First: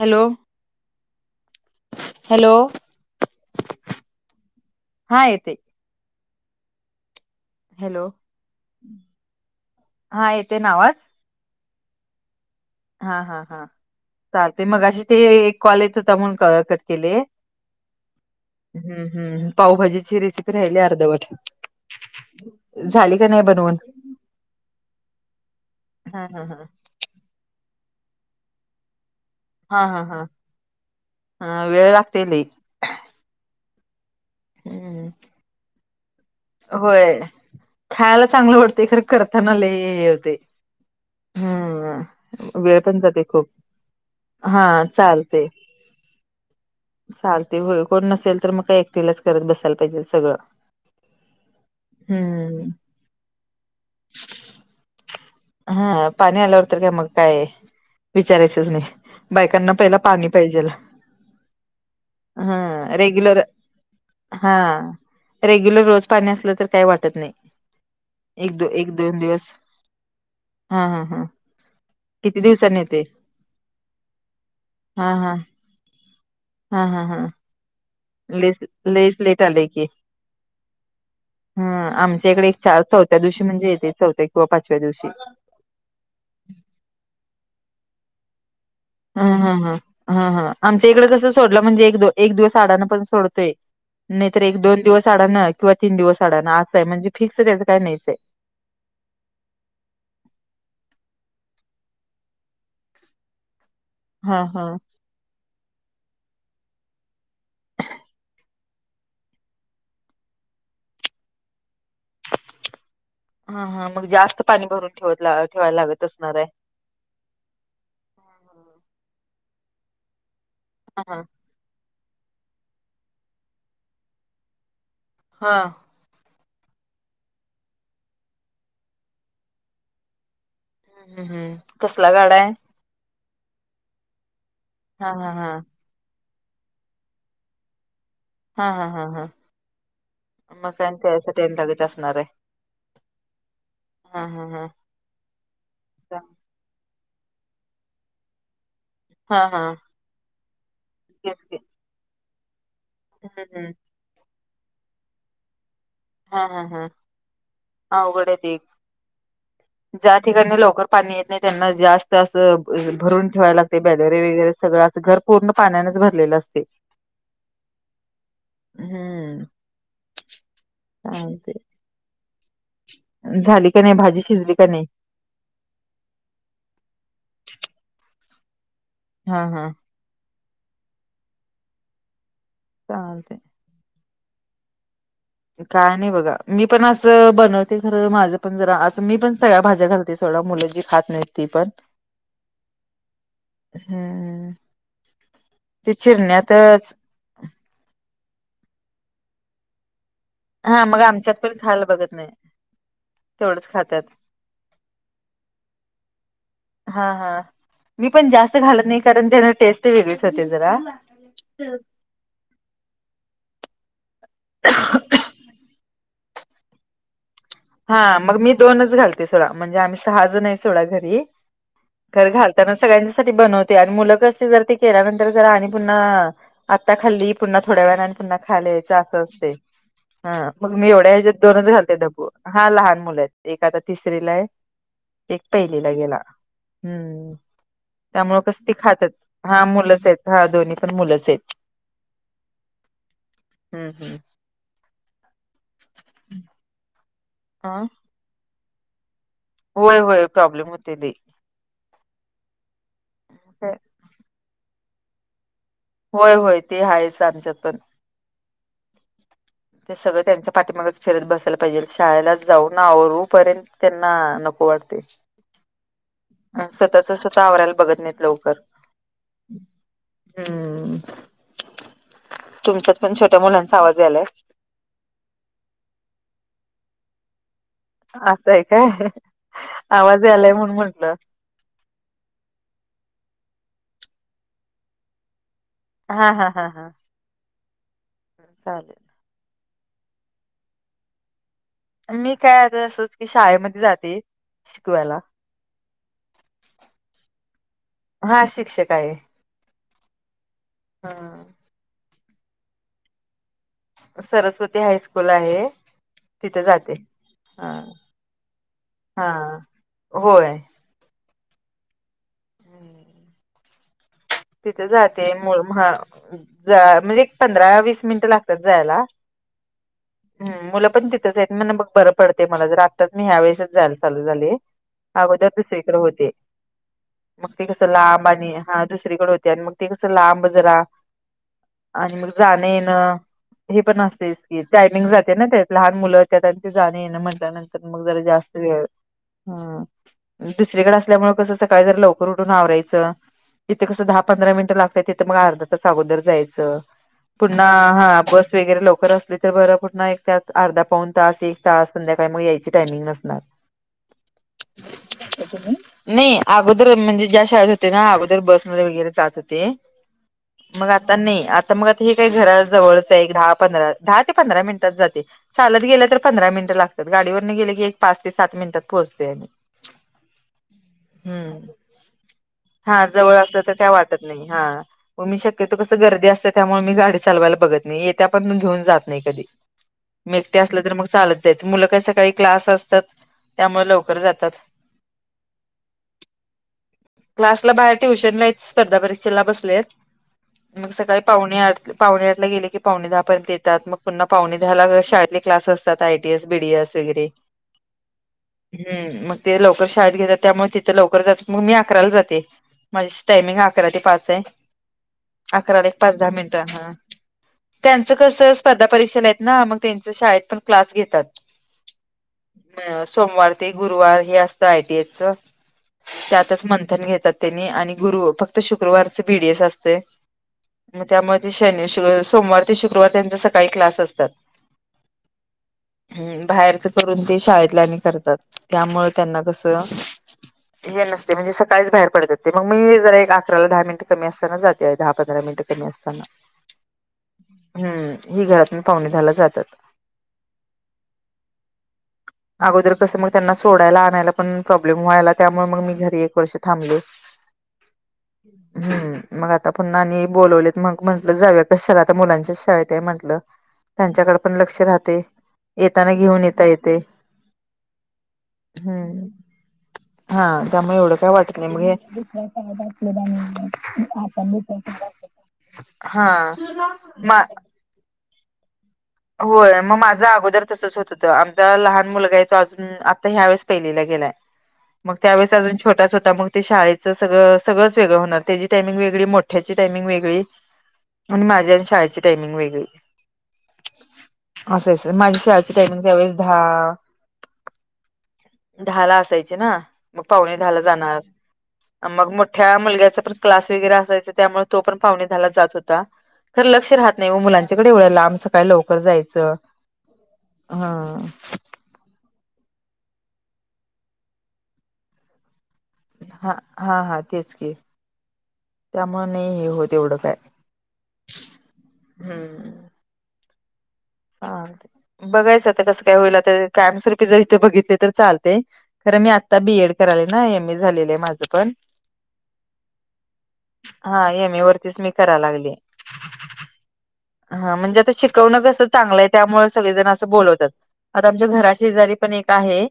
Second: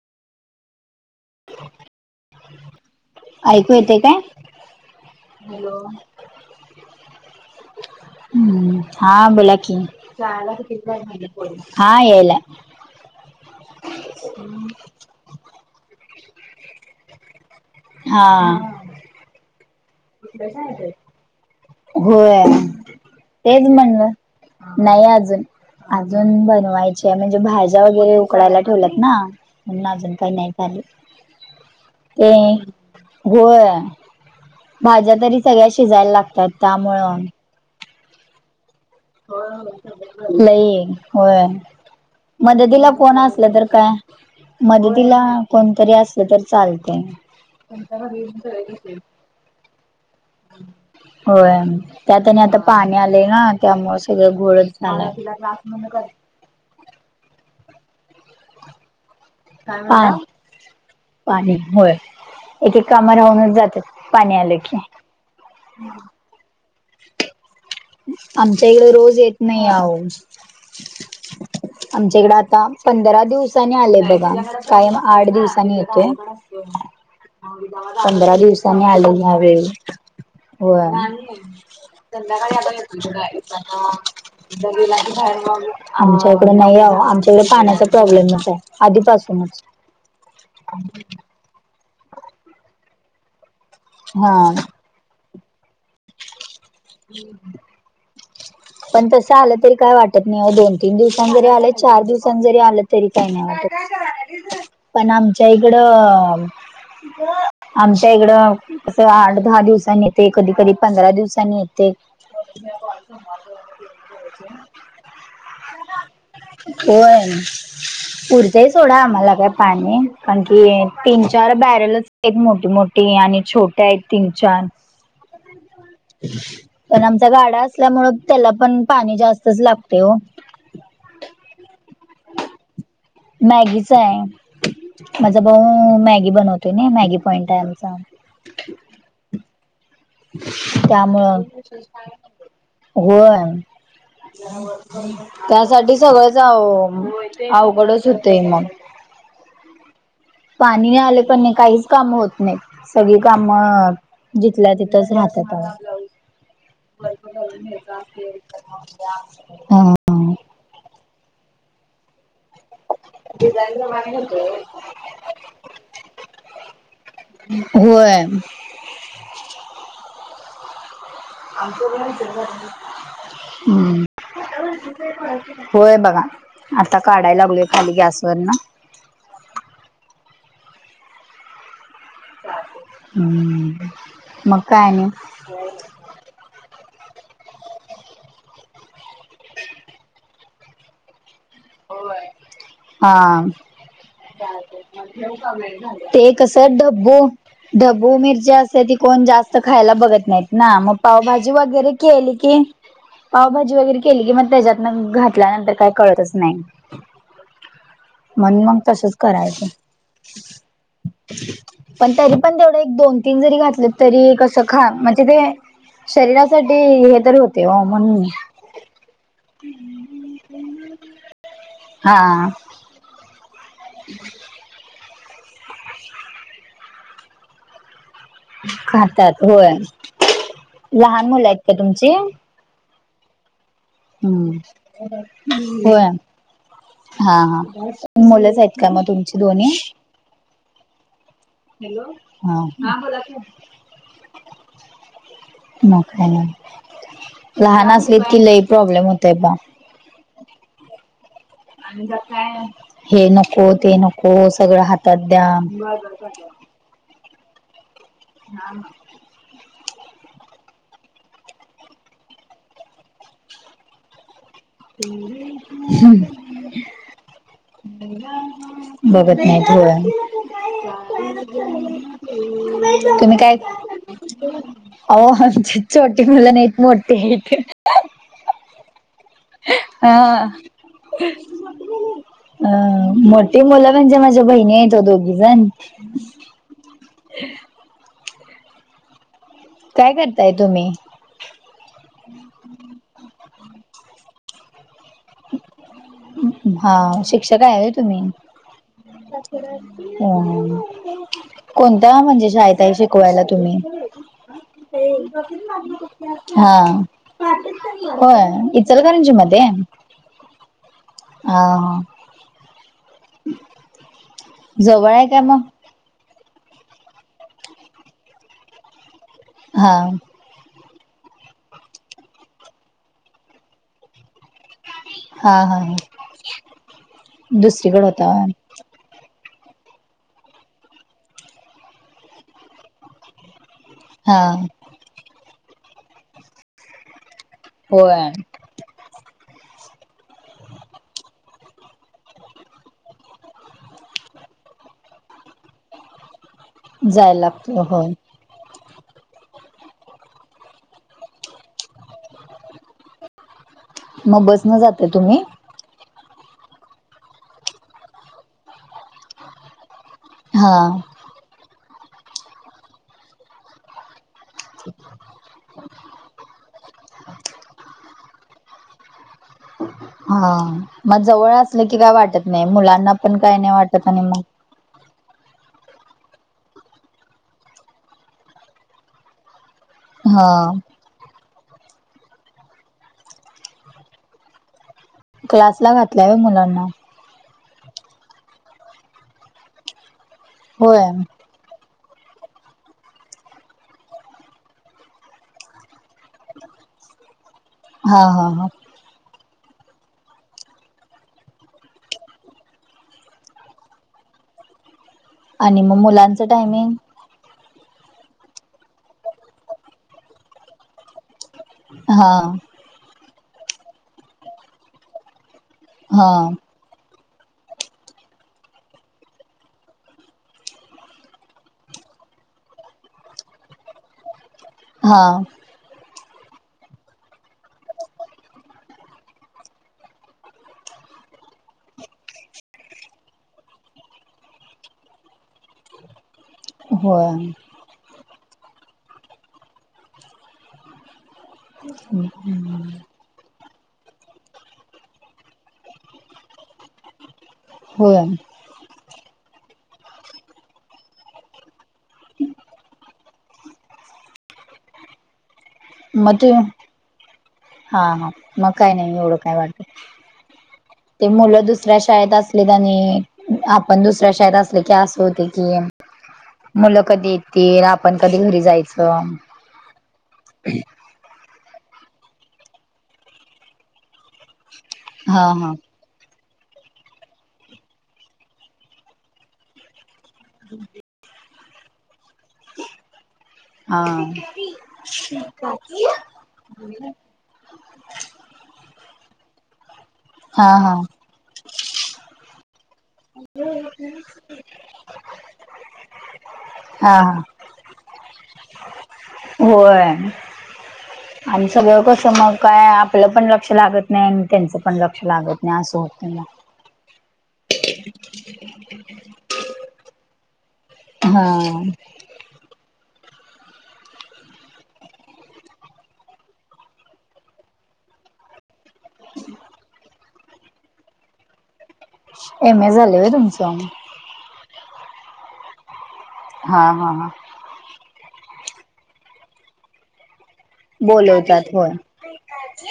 Hello hello ऐकू येते काय हा येते हॅलो हॅलो हम्म हा बोला की हा येते ना आवाज हा याला हा हा हा चालते मग अे ते एक कॉलेज होता म्हणून क कट केले हा हम्म हम् पावभाजीची रेसिपी राहिली अर्ध वाट होय झाली का नाही तेच म्हणलं नाही अजून हा हा अजून हा बनवायच अछ म्हणजे भाज्या वगैरे उकडायला ठेवल्यात ना हा म्हण हा अजून हा काही नाही आले हा वेळ लागते ते लई हो हम्म भाज्या तरी सगळ्या शिजायला लागतात होय त्यामुळं खायला चांगलं बेहडतंय खर करतानाले होते लई होय हम् वेळ मदतीला पण कोण जाते खूप असलं तर काय हा मदतीला चालते कोणतरी असलं तर चालतंय चालते होय कोण नसेल तर मग का एकटीलाच करत बसायला पाहिजे सगळं. होय. त्यात आणि आता हम्म पाणी आलेय ना त्यामुळे सगळं घोळ झालं. हा पाणी आल्यावरत का मग काय विचारायचंच नाही बायकांना पहिला पा पाणी पाहिजे. पाणी होय एके काम रेग्युलर राहूनच जातात पाणी हा आलं की रेग्युलर रोज पाणी असलं तर काही वाटत नाही. एक दो आमच्या इकडे एक दोन रोज दिवस येत नाही आहो. हा हां हां. आमच्या इकडें आता पंधरा दिवसानी आलेय बघा कायम हा आठ हा दिवसानी येतोय. हा हा हा. पंधरा लेस दिवसानी लेस आलेली ह लेट वेळ आलंय की हो. हा आमच्या इकडे एक चार चौथ्या दिवशी म्हणजे येते चौथ्या किंवा पाचव्या री लाग दिवशी बाहेर मग आमच्याकडे नाही आ आमच्याकडे पाण्याचा प्रॉब्लेमच आहे. ह ह आधीपासूनच. ह ह ह आमच्या इकडें कसं? सोडला म्हणजे एक एक दिवस अडां पण सोडतोय नाहीर हा एक दोन दिवस अडाणं. किंवा तीन दिवस अडा ना असं आहे म्हणजे फिक्स त्याचं काय नाहीच आहे. पण तसं आलं तरी काय वाटत नाही दोन तीन दिवसां जरी आलं चार दिवसां जरी आलं तरी काही नाही वाटत. हा हा. पण आमच्या इकडं आमच्या इकडं क आठ दहा दिवसांनी येते कधी कधी पंधरा दिवसांनी येते. ते हा हा मग जास्त पाणी भरून ठेवत ठेवायला लागत असणार आहे. होय पुरतय सोडा आम्हाला काय पाणी कारण की हा हा तीन चार बॅरलच आहेत मोठी मोठी आणि छोटे आहेत तीन चार हां. पण आमचा गाडा असल्यामुळे त्याला पण पाणी जास्तच लागते हो. ह हम् हम् कसला गाडा आहे. मॅगीच आहे हा हा माझा हा भाऊ मॅगी बनवतोय ना मॅगी पॉइंट आहे आमचा हा हा हा हा. मग काय त्यामुळं त्यासाठी आणि लागत असणार आहे होय. हा हा त्यासाठी हा सगळंच अवकडच होतेय मग हा हा. पाणी आले तेच पण की काहीच काम होत नाही सगळी हम्म हम्म कामं. जिितल्या तिथंच राहतात. हा हा हा अवघड आहे ते हा. ज्या ठिकाणी लवकर पाणी येत नाही त्यांना जास्त असं. भरून ठेवायला लागते बॅलेरे वगैरे सगळं असं घर पूर्ण पाण्यानेच भरलेलं असते. होय. हम्म. ह ते जोग जरर आहे. झाली का नाही भाजी शिजली का नाही. होय बघा आता काढायला लागलोय खाली गॅसवरर ना. हा हा. चालते. हम्म मग काय नाही. काय नाही बघा मी पण असं बनवते खरं माझं पण जरा असं मी पण सगळ्या भाज्या घालते. थोडा मुलाची खात नाही ती पण हा. हम्म. ते कस डब्बू ढबू मिरची असते ती कोण जास्त खायला बघत नाहीत ना हा मग आमच्यात पावभाजी पण खायला वगैरे के बघत नाही केली की तेवढंच पावभाजी वगैरे खातात केली की मग त्याच्यातन घातल्यानंतर काय कळतचत हा हा मी पण जास्त म्हणून मग घालत नाही तसच कारण त्याना करायचं. टेस्ट वेगळीच होते जरा हम् पण तरी पण तेवढं एक दोन तीन जरी घातलं तरी कसं खा म्हणजे ते शरीरासाठी हे तरी होत हा मग मी दोनच घालते सोडा म्हणजे आम्ही सहाजण आहे सोडा घरी घर हा घालतानाच सगळसाठी बनते मु ज के पु आता खाली पु थोड्या व पुना खालेच अस खातात असते होय. ह मग मी एवढ्या लहान हच्यात मुलं आहेत दोनच का घालते तुमची? डबू हा लहान मुलं आहेत एक आता तिसरीला आहे हम्म. एक पहिलीला होय गेला हम्म हा हा त्यामु कस मुलंच आहेत त का मग खातात तुमची हा दोन्ही? मुलंच आहेत हा दोन्ही पण मुलंच आहेत हॅलो का बोला य हम्म हम्म हा लहना क किल्लाही प्रॉब्लेम होत आहे बाबा होय होय प्रॉब्लेम होते दे हे नको ते नको सगळं हातात द्या होय होय ते आहेच आमच्यातण हा ते सगळं त्यांच्या पाठीमाग्या शषरत बसायला पाहिजे शाळेलाच जाऊ ना आवरूपर्यंत त्यांना नोपवात अ स्वतःच स्वतः आवरायला बघत नाहीत लवकर बघत नाहीत हम्म तुमच्यात पण तुम्ही छोट्या काय मुलांचा आवाज यालाय अह आमची छोटे मुलं नाहीत मोठीे आहेत असतांय काय हा आवाज यालाय म्हणून म्हंटलं अ मोठी मुलं म्हणजे माझ्या बहिणी आहेतेतो दोघी जण हा हा हा हा चालेल काय करताय तुम्ही मी काय आ असंच की शाळेमध्ये जाते शिकवायला हा शिक्षक आहे आहे तुम्ही हा शिक्षक आहे ह कोणता म्हणजे शाळेतई शिकवायला तुम्ही सरस्वती हायस्कूल आहे तिथे हा जाते ह होय इचल हा काुची मते होय ह हम् तिथे जवळ आहे जाते काय मु मग म्हणजे एक पंधरा वीस मिनिट लागतात जायला हा हम मुलं पण तिथंच आहेत म्ह बग बरं पडते मला जर आत्ताच मी ह्या वेसच जायला चालू झाली हा अगोदरच हा हा स्वीक्र होते मग ते कस दुसरीकडे होता लांब आणि होय हा दुरीकडे होते आणि मग ते कसं लांब जरा आणि मग राणेनं हे पण असत हा टायमिंग जाते ना त्या लहान मुलं त्यांचे जाणे ना म्हणंत मग जर होय जास्ती व हम दुसरीकडे असल्यामुळे कस सकाळी जर लवकर उठून आवरायचं जिथे कसं दहा पंधरा मिनटं लागतय तिथं मग अर्धाच अगोदर जायचं जायला पुन्हा लागत हा होय बस वगैरे लवकर असली तर बरं पुन्हा एक त्या अर्धा पाऊन तास एक तास संध्याकाळी मग यायची टायमिंग नसणार मग बसन जाताय तुम्ही नाही अगोदर म्हणजे ज्या शाळेत होते ना अगोदर बस ध्ये वगैरे जात होते मग हा आता नाही. आता मग आता हे काही घरा जवळच आहे एक दहा पंधरा. दहा ते पंधरा मिनिटात जाते चालत गेले तर पंधरा मिनिट लागते तर गाडीवर गेले की एक पाच ते सात मिनटात पोहचते आमही हा मग जवळ असलं की काय वाटत नाही मुलांना पण काय नाही त्या आणि वाटत मग नाही हा हो मी शक्यतो कसं गर्दी असतें त्यामुळे मी गाडी चालवायला बघत नाही येत्या पण मी घेऊन जात नाही कधी म हा एकटे असल्या तर मग चालत जायचं मुलं काही सकाळी क्लास असतात त्यामुळे लवकर जातात क्लासला घातल्या आहे मुलांना क्लासला बाहेर ट्युशन याय स्पर्धा परीक्षेला बसलेत मग होय सकाळी पावणे आठ पावणे आठ ला गेले की पावणे दहा पर्यंत येतात मग पुन्हा पावणे दहाला शाेतले क्लास असतात आयटीएस बीडीएस वगैरे हा हा हा ह् मग ते लवकर शाळेत घेतात त्यामुळे तिथं लवकर जातात मग मी अकराला जाते. माझी टायमिंग अकरा ते पाच आहे अकरा आणि ते मग पाच दहा मुलांचं मिनिटां टायमिंग त्यांचं कसं स्पर्धा परीक्षा आहेत ना मग त्यांच शाळेत पण क्लास घेतात. हा अ सोमवार ते गुरुवार हे असत आहे ते याच हा त्यातच मंथन घेतात. आणि गुरु फक्त शुक्रवारच पीडीएस असते. मग त्यामध्ये शन सोमवार ते शुक्रवार त्यांचा सकाळी क्लास असतात. हा हम् बाहेरच करून ते शाळेतल्या करतात त्यामुळ त्यांना कसं. हे नसते म्हणजे सकाळीच बाहेरड‌ ते मग मी जरा एक अकराला दहा मिनिट कमी असताना जाते दहा पंधरा मिनिटं कमी असताना. हो हम्म ही घरातून पाहुणे झाला जातात अगोदर कसं त्यांना सोडायला आणायला पण प्रॉब्लेम व्हायला त्यामुळे मग मी घरी एक वर्ष थांबले! होक् हम् मग आता पुन्हा आणि बोलवलेत मग म्हटलं जाऊ कशाला आता मुलांच्याच शाळयेत म्हटलं? त्यांच्याकडे पण लक्ष राहते येताना मग घेऊन ते येता येते. हा हा मग काय नाही हम्म एवढं काय वाटत् हा त्यामुळे एवढं काय वाटत नाही मग! असलेत आणि आपण दुसऱ्या आप शाळेत असले की असं होते हा ये आपण कधी घरी जायचं! होय मग माझं अगोदर तसंच होत होतं आमचा लहान मुलगा आहे तो अजून आता ह्या वेळेस पहिलेला गेलाय. मग हा त्यावेळेस हा अजून छोटा होता मग ते शाळेत सगळं सगळच वेगळं होणार त्याची टाइमिंग वेगळी मोठ्याची टायमिंग वेगळी. ह आणिण माझ्या आणि शाळेची टाइमिंग वेगळी. हा असंच माझी शाची टाइमिंग त्यावेेळेस दहा. दहा ला असायचे ना मग पावुणे हा दहा ला हा जाणार. मग मोठ्या मुलग्याचा पण क्लास वगैरे असायचा त्यामुळे तो पण पाहुणे झाला जात होता. तर लक्ष हा राहत नाही व हा मुलांच्या कडे एवढ्या लांब काय लवकर जायचं होय ह आणि सगळं कसं मग काय आपलं पण लक्ष लागत नाही आणि त्यांचं पण लक्ष लागत नाही असं होतय मग. हा हा हा तेच की त्यामुळे नाही हे होत एवढं काय. हा हम्म. हा बघायचं ते कसं काय होईल तर कायमस्वरूपी जर इथे बघितले तर चालतेय. खरं मी आत्ता बीएड कराले ना. एम ए झालेलं माझं पण. एम ए झालेय होय तुमचं. हा एम ए वरतीच मी करा लागलीय. हा हा ह. हा, म्हणजे आता शिकवणं कसं चांगलंये. त्यामुळे सगळेजण असं बोलवतात. आता आमच्या बोलवतात घरा होय शेजारी पण एक आहे.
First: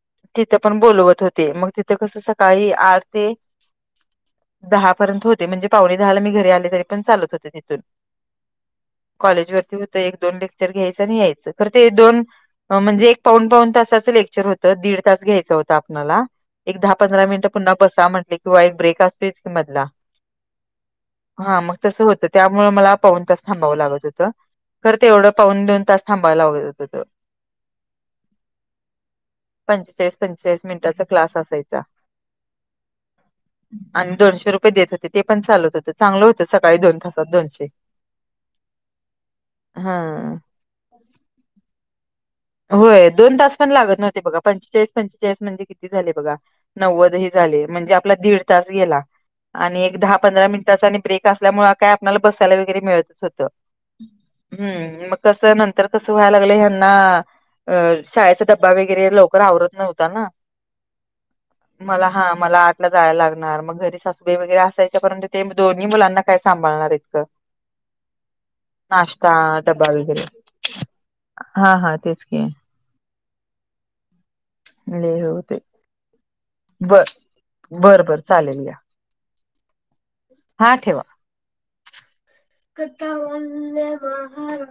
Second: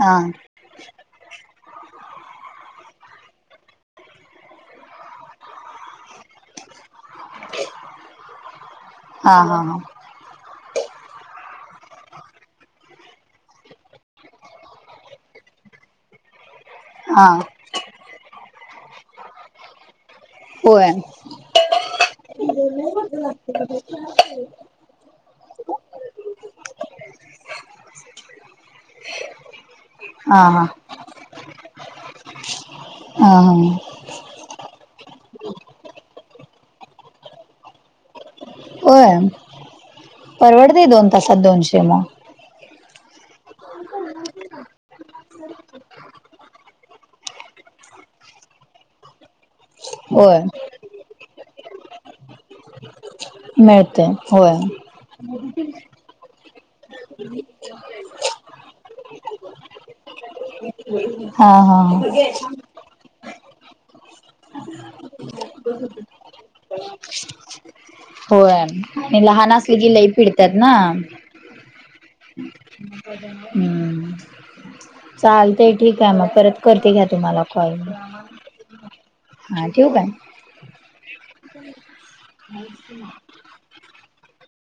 हा ती तीथ पण बोलवत होते. मग तिथे कसं, सकाळी आठ ते‌, दहा पर्यंत होते. म्हणजे पावणे दहाला मी घरी आले तरी पण चालत होते तिथून. हा कॉलेज हा वरती हा होत. एक दोन लेक्चर घ्यायचं आणि यायचं. खर ते दोन म्हणजे एक पाऊन पाऊन तासाचं लेक्चर होतं. दीड तास घ्यायचं होतं आपनाला. एक दहा पंधरा हा मिनिटं पुन्हा बसा म्हटले किं, वा एक ब्रेक असतेच की मधला. होय हा मग तस होतं. त्यामुळे मला. पाऊन तास थांबावं लागत होत. तरर तेवढं पाऊन दोन तास थांबावं लागत होतं. पंचेचाळीस, हा पंचेचाळीस, हा मिनिटाचा क्लास असायचा. हा हा. आणि दोनशे रुपये देत होते ते पण चालत होतं चांगलं होतं सकाळी दोन तासात दोनशे होय. हा. परवडतय दोन तासात दोनशे मग. होय दोन तास पण लागत नव्हते बघा पंचेचाळीस पंचेचाळीस म्हणजे किती झाले बघा. नव्वदही झाले म्हणजे आपला दीड तास गेला. आणि एक दहा होय पंधरा मिनटाचा आणि ब्रेक असल्यामुळे काय आपल्याला बसायला वगैरे मिळत. मिळतय होय. कस नंतर कसं व्हायला लागलंय ह्याना अ शाळेचा ड्बा वगैरे लवकर आवरत नव्हता ना. मला हा मला आप जायला लागणार मग घरी सासूबी वगैरे असायच्यापर्यंत ते दोन्ही मुलांना काय सांभाळणार आहेतग. होय आणि लहान असले डबा की लई वगैरे पिडतात ना. हा हा तेच की हम्म. लय हे होतंय चालतंय ठीक आहे मग परत करते बर घ्या तुम्हाला कॉल. बर बर चालेल घ्या हां ठेऊ काय? हा ठेवा. ब [unintelligible] कतावा बाहार. [unintelligible]